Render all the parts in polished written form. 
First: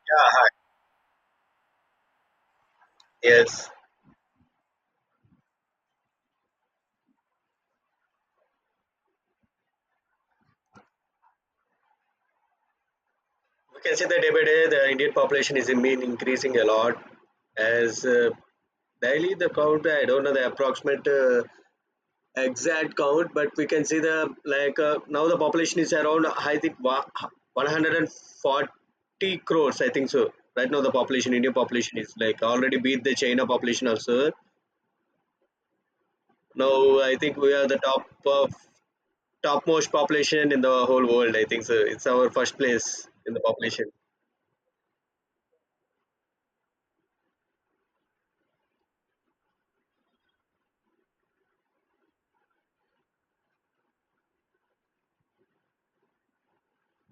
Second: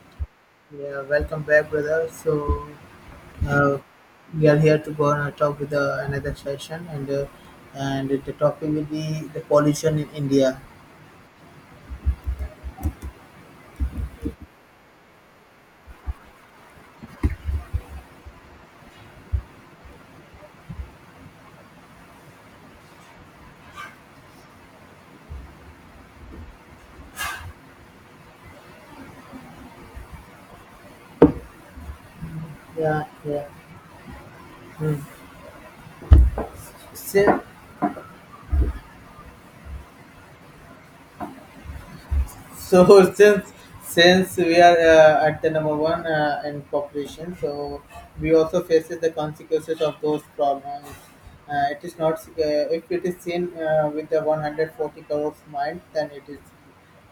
Yeah, hi. Yeah, welcome back, brother. So, Yes, uh, we are here to go on a talk with another session, and the topic will be the pollution in India. we can see that day by day the Indian population is in mean increasing a lot. As daily the count, I don't know the approximate exact count, but we can see the now the population is around I think 140 crores, I think so. Right now the population, Indian population is like already beat Yeah, the yeah. China population also. Hmm. Now I think So, we are the top of topmost population in the whole world, I think so. It's our first So place in the since population since we are at the number one in population, so we also faces the consequences of those problems. It is not if it is seen with the 140 crores mind, then it is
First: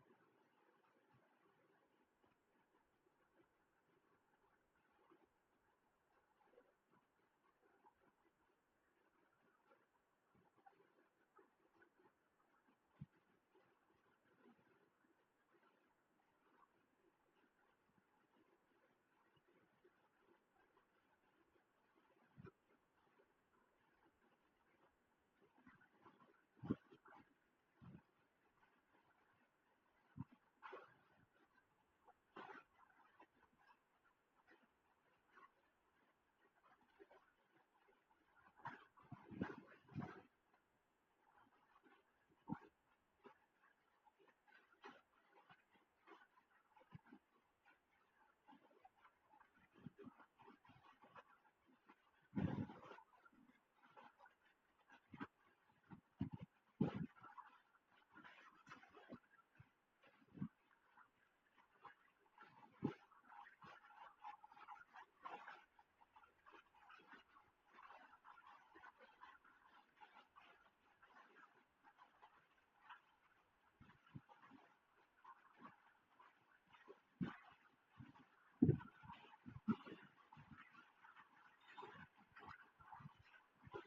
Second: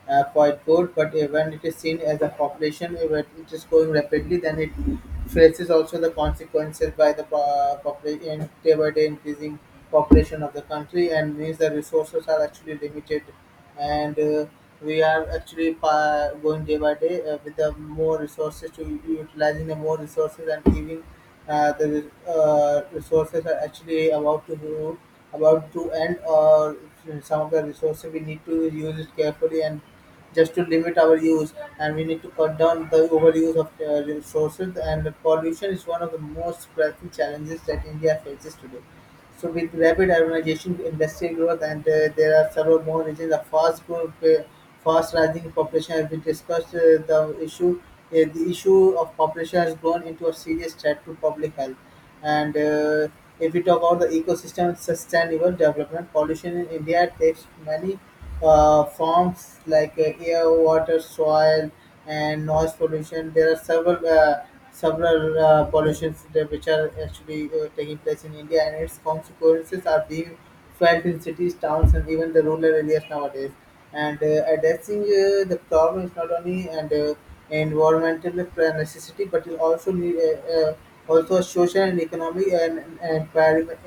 quite good. But when it is seen as a population, when it is growing rapidly, then it faces also the consequences by the population day by day increasing population of the country, and means the resources are actually limited and we are actually going day by day with the more resources to utilizing the more resources and giving the resources are actually about to go, about to end or some of the resources we need to use it carefully and just to limit our use and we need to cut down the overuse of resources and pollution is one of the most pressing challenges that India faces today. So with rapid urbanization, industrial growth, and there are several more regions of fast growth, fast rising population. As we discussed, the issue, the issue of population has grown into a serious threat to public health. And if we talk about the ecosystem sustainable development, pollution in India takes many forms like air, water, soil and noise pollution. There are several pollutions that which are actually taking place in India, and its consequences are being felt in cities, towns, and even the rural areas nowadays. And addressing the problem is not only and environmental necessity, but it also need, also a social and economic and environment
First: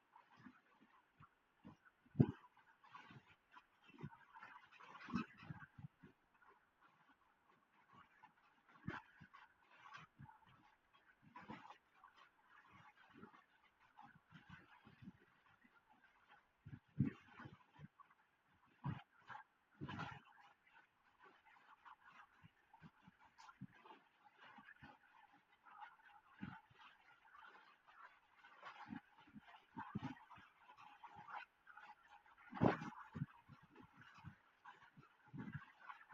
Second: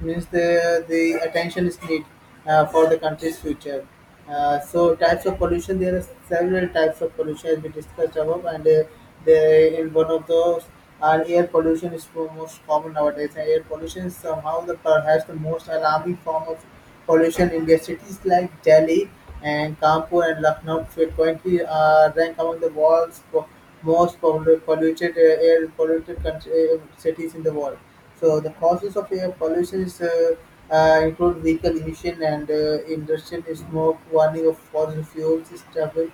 means the attention is needed for the country's future. So types of pollution there are several types of pollution as we discussed above and the in one of those are air pollution is the most common nowadays and air pollution is somehow the perhaps the most alarming form of pollution in their cities like Delhi and Kanpur and Lucknow frequently rank among the world's most polluted air polluted country, cities in the world. So the causes of air pollution is, include vehicle emission and industrial smoke, burning of fossil fuels, is travel,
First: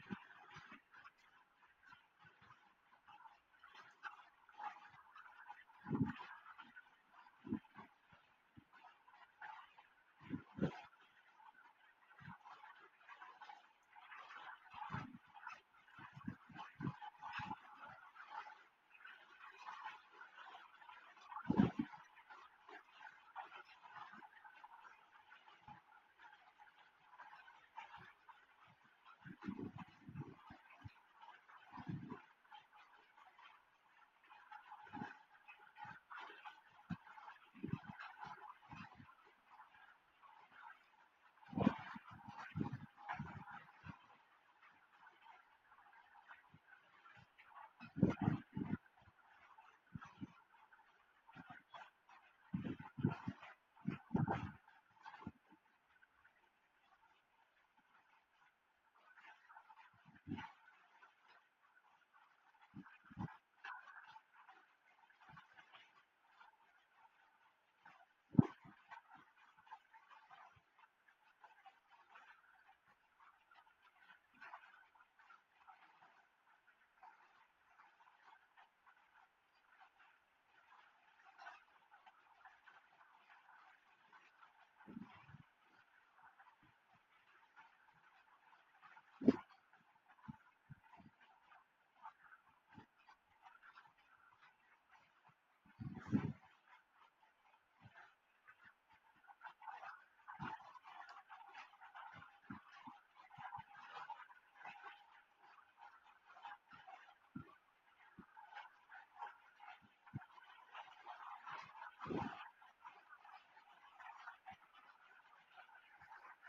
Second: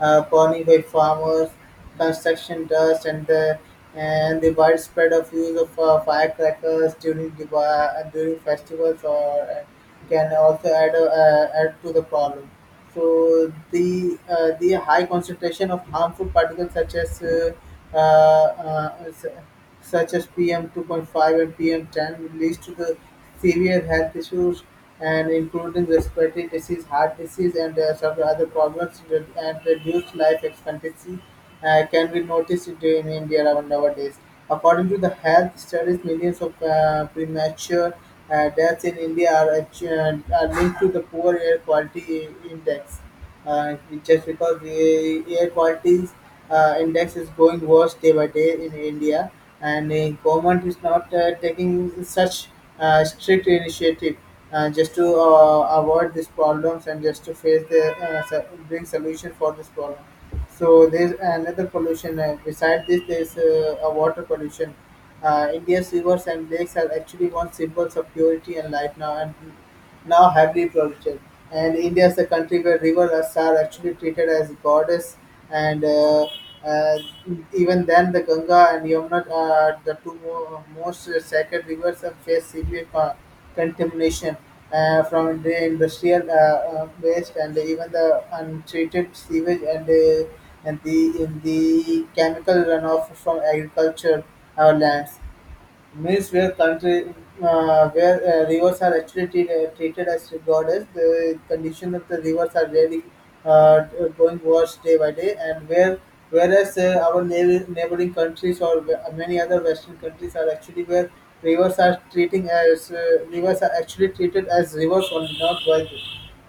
burning by farmers, construction dust, and the widespread of use of firecrackers during during festivals or can also add add to the problem. So the the high concentration of harmful particles uh, uh, s- such as PM 2.5 and PM10 leads to the severe health issues and including respiratory disease, heart disease, and several other problems and reduced life expectancy can be noticed in India nowadays. According to the health studies, millions of premature deaths in India are linked to the poor air quality index. Uh, just because the air quality index is going worse day by day in India, and the government is not taking such strict initiative just to avoid these problems and just to face the bring solution for this problem so there's another pollution. Beside this, there's a water pollution. India's rivers and lakes are actually once symbols of purity and life now, and now heavily polluted. And India is a country where rivers are actually treated as goddess and uh, even then, the Ganga and Yamuna, the two most sacred rivers, have faced severe contamination from the industrial waste and even the untreated sewage and and the in the chemical runoff from agriculture our lands. Means where country where rivers are actually treated as goddess, the condition of the rivers are really uh, going worse day by day, and where whereas our neighboring countries or many other Western countries are actually where rivers are treating as rivers are actually treated as rivers only, not by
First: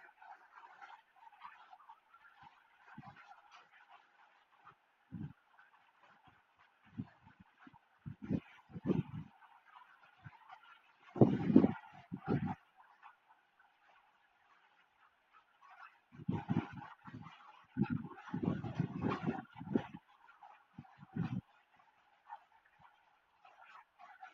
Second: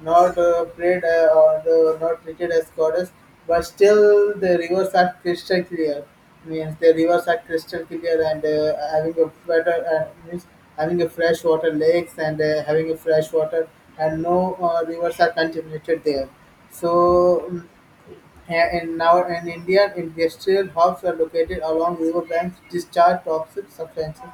not prayed or not treated as goddess, but still the rivers are crystal clear. Means the rivers are crystal clear and having a better means having a fresh water lakes and having a fresh water and no rivers are contaminated there. So mm, and now in India, industrial hubs are located along river banks, discharge toxic substances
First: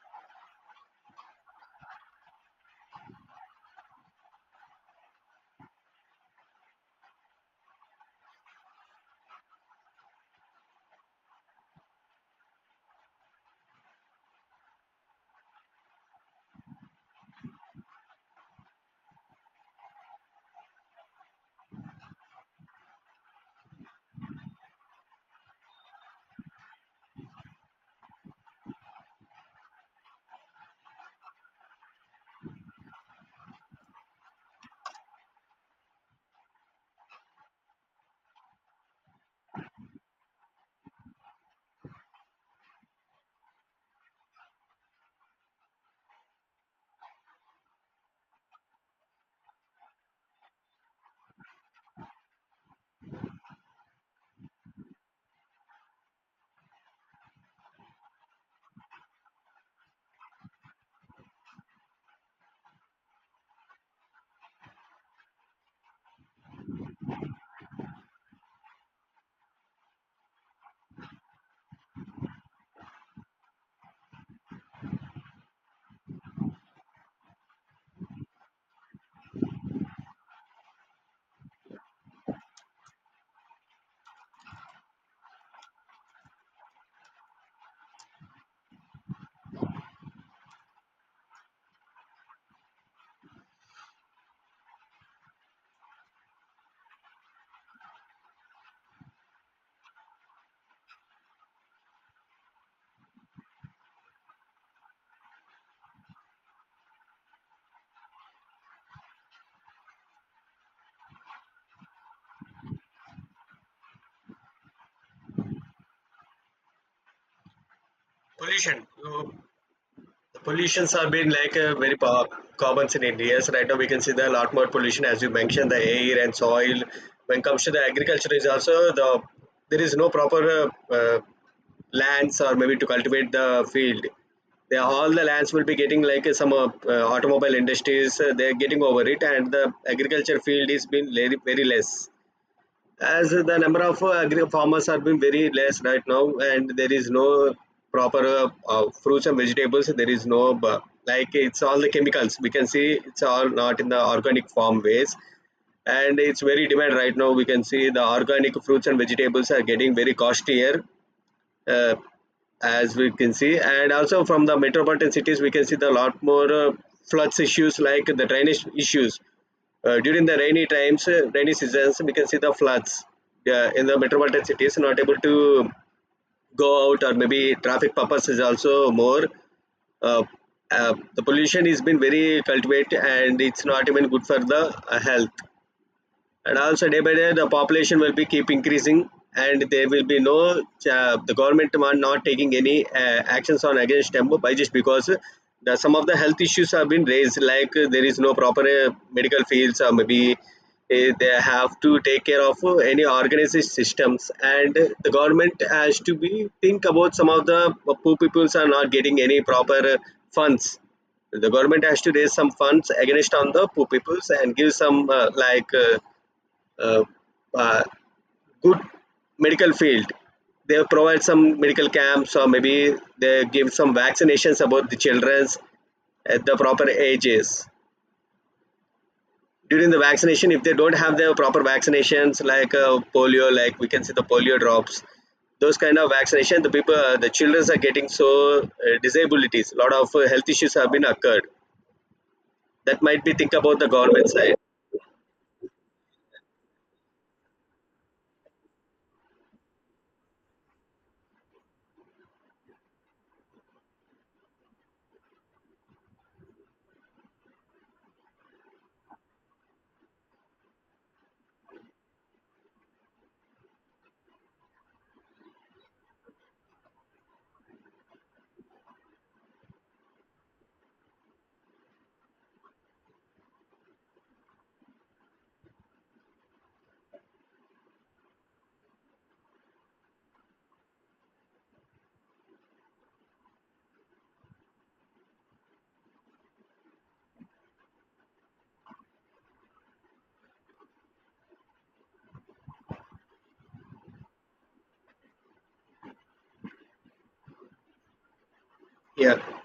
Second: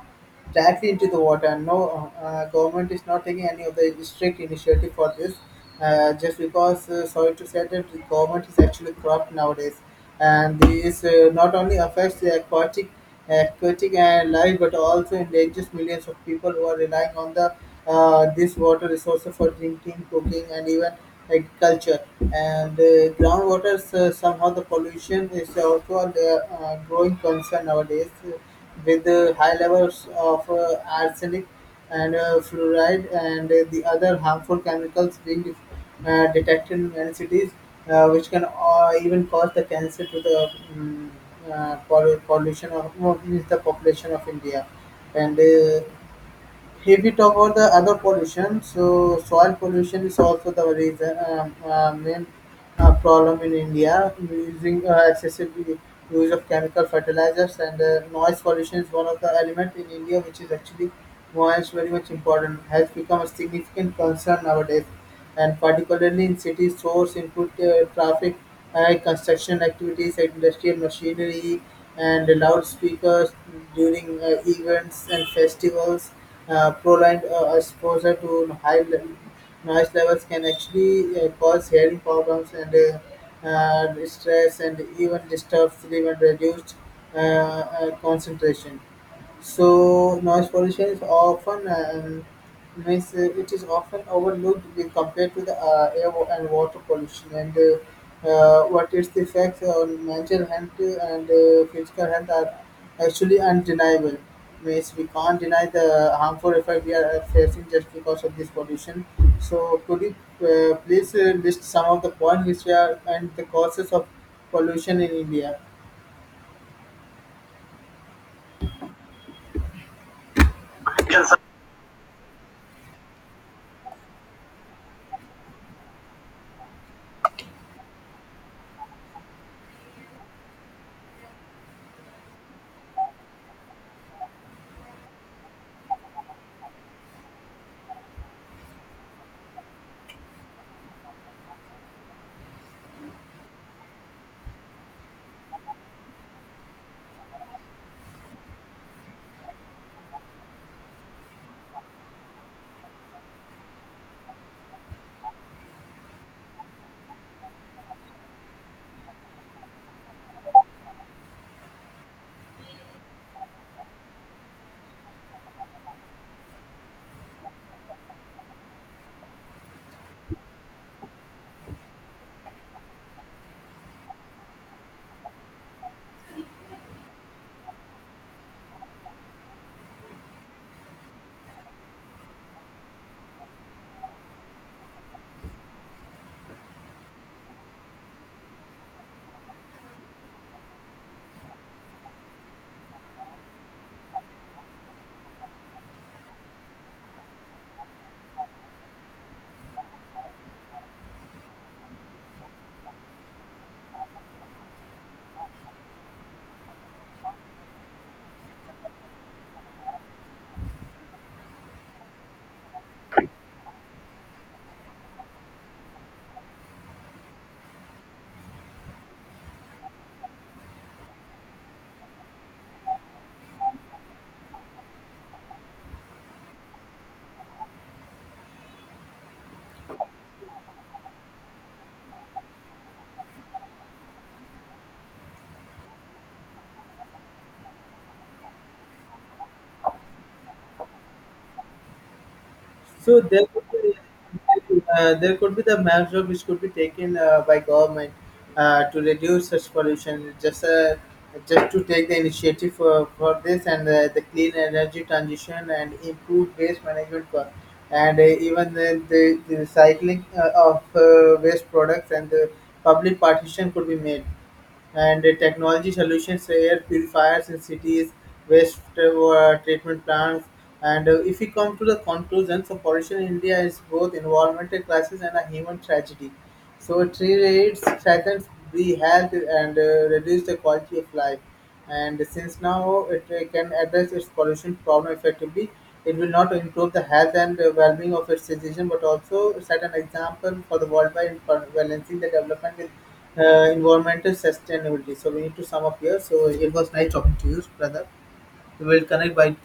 directly into the water. No, government is not taking any of the strict initiative for this. Just because, sorry to say that the government is actually corrupt nowadays, and this not only affects the aquatic and life, but also endangers millions of people who are relying on the this water resources for drinking, cooking, and even agriculture. And groundwater, somehow the pollution is also a growing concern nowadays with high levels of arsenic and fluoride and the other harmful chemicals being detected in many cities, which can even cause the cancer to the pollution of well, the population of India. And if we talk about the other pollution, so soil pollution is also the reason, main problem in India. Using excessive use of chemical fertilizers and noise pollution is one of the element in India which is actually noise very much important has become a significant concern nowadays, and particularly in cities, source input traffic, high construction activities, industrial machinery, and loudspeakers during events and festivals prolonged exposure to noise levels can actually cause hearing problems and stress and even disturb sleep and reduced concentration. So noise pollution is often it is often overlooked when compared to the air and water pollution and what its effects on mental health and physical health are actually undeniable. Means we can't deny the harmful effect we are facing just because of this pollution. So could you please list some of the points which are and the causes of pollution in India? pollution. The pollutions have been very common in India. So right now we can see there are a lot more pollution as you mentioned, the air and soil. When it comes to the agriculture is also the there is no proper lands or maybe to cultivate the field. They, all the lands will be getting some automobile industries. They're getting over it, and the agriculture field is been very less as the number of agri farmers are being very less right now, and there is no proper fruits and vegetables. There is no like it's all the chemicals, we can see it's all not in the organic farm ways, and it's very demand right now. We can see the organic fruits and vegetables are getting very costlier, uh, as we can see. And also from the metropolitan cities, we can see the lot more floods issues like the drainage issues during the rainy times, rainy seasons we can see the floods in the metropolitan cities, not able to go out, or maybe traffic purpose is also more, uh, the pollution has been very cultivated, and it's not even good for the health. And also day by day the population will be keep increasing, and there will be no, the government are not taking any actions on against them, by just because the, some of the health issues have been raised, there is no proper medical fields, or maybe they have to take care of any organized systems. And the government has to be think about some of the poor peoples are not getting any proper funds. The government has to raise some funds against on the poor peoples and give some uh, uh, good medical field. They provide some medical camps, or maybe they give some vaccinations about the childrens at the proper ages. During the vaccination, if they don't have the proper vaccinations polio, like we can see the polio drops, those kind of vaccination, the people, the childrens are getting so disabilities. A lot of health issues have been occurred. That So might be think about the government side. There could be the measure which could be taken by government to reduce such pollution. Just to take the initiative for this and the clean energy transition and improve waste management for, and even the recycling of waste products and the public partition could be made and technology solutions, air purifiers in cities, waste treatment plants. And if we come to the conclusions of pollution in India is both environmental crisis and a human tragedy. So it relates, threatens the health and reduce the quality of life. And since now it can address its pollution problem effectively, it will not improve the health and well-being of its citizens, but also set an example for the worldwide by balancing the development with environmental sustainability. So we need to sum up here. So it was nice talking to you, brother. We will connect Yeah. by.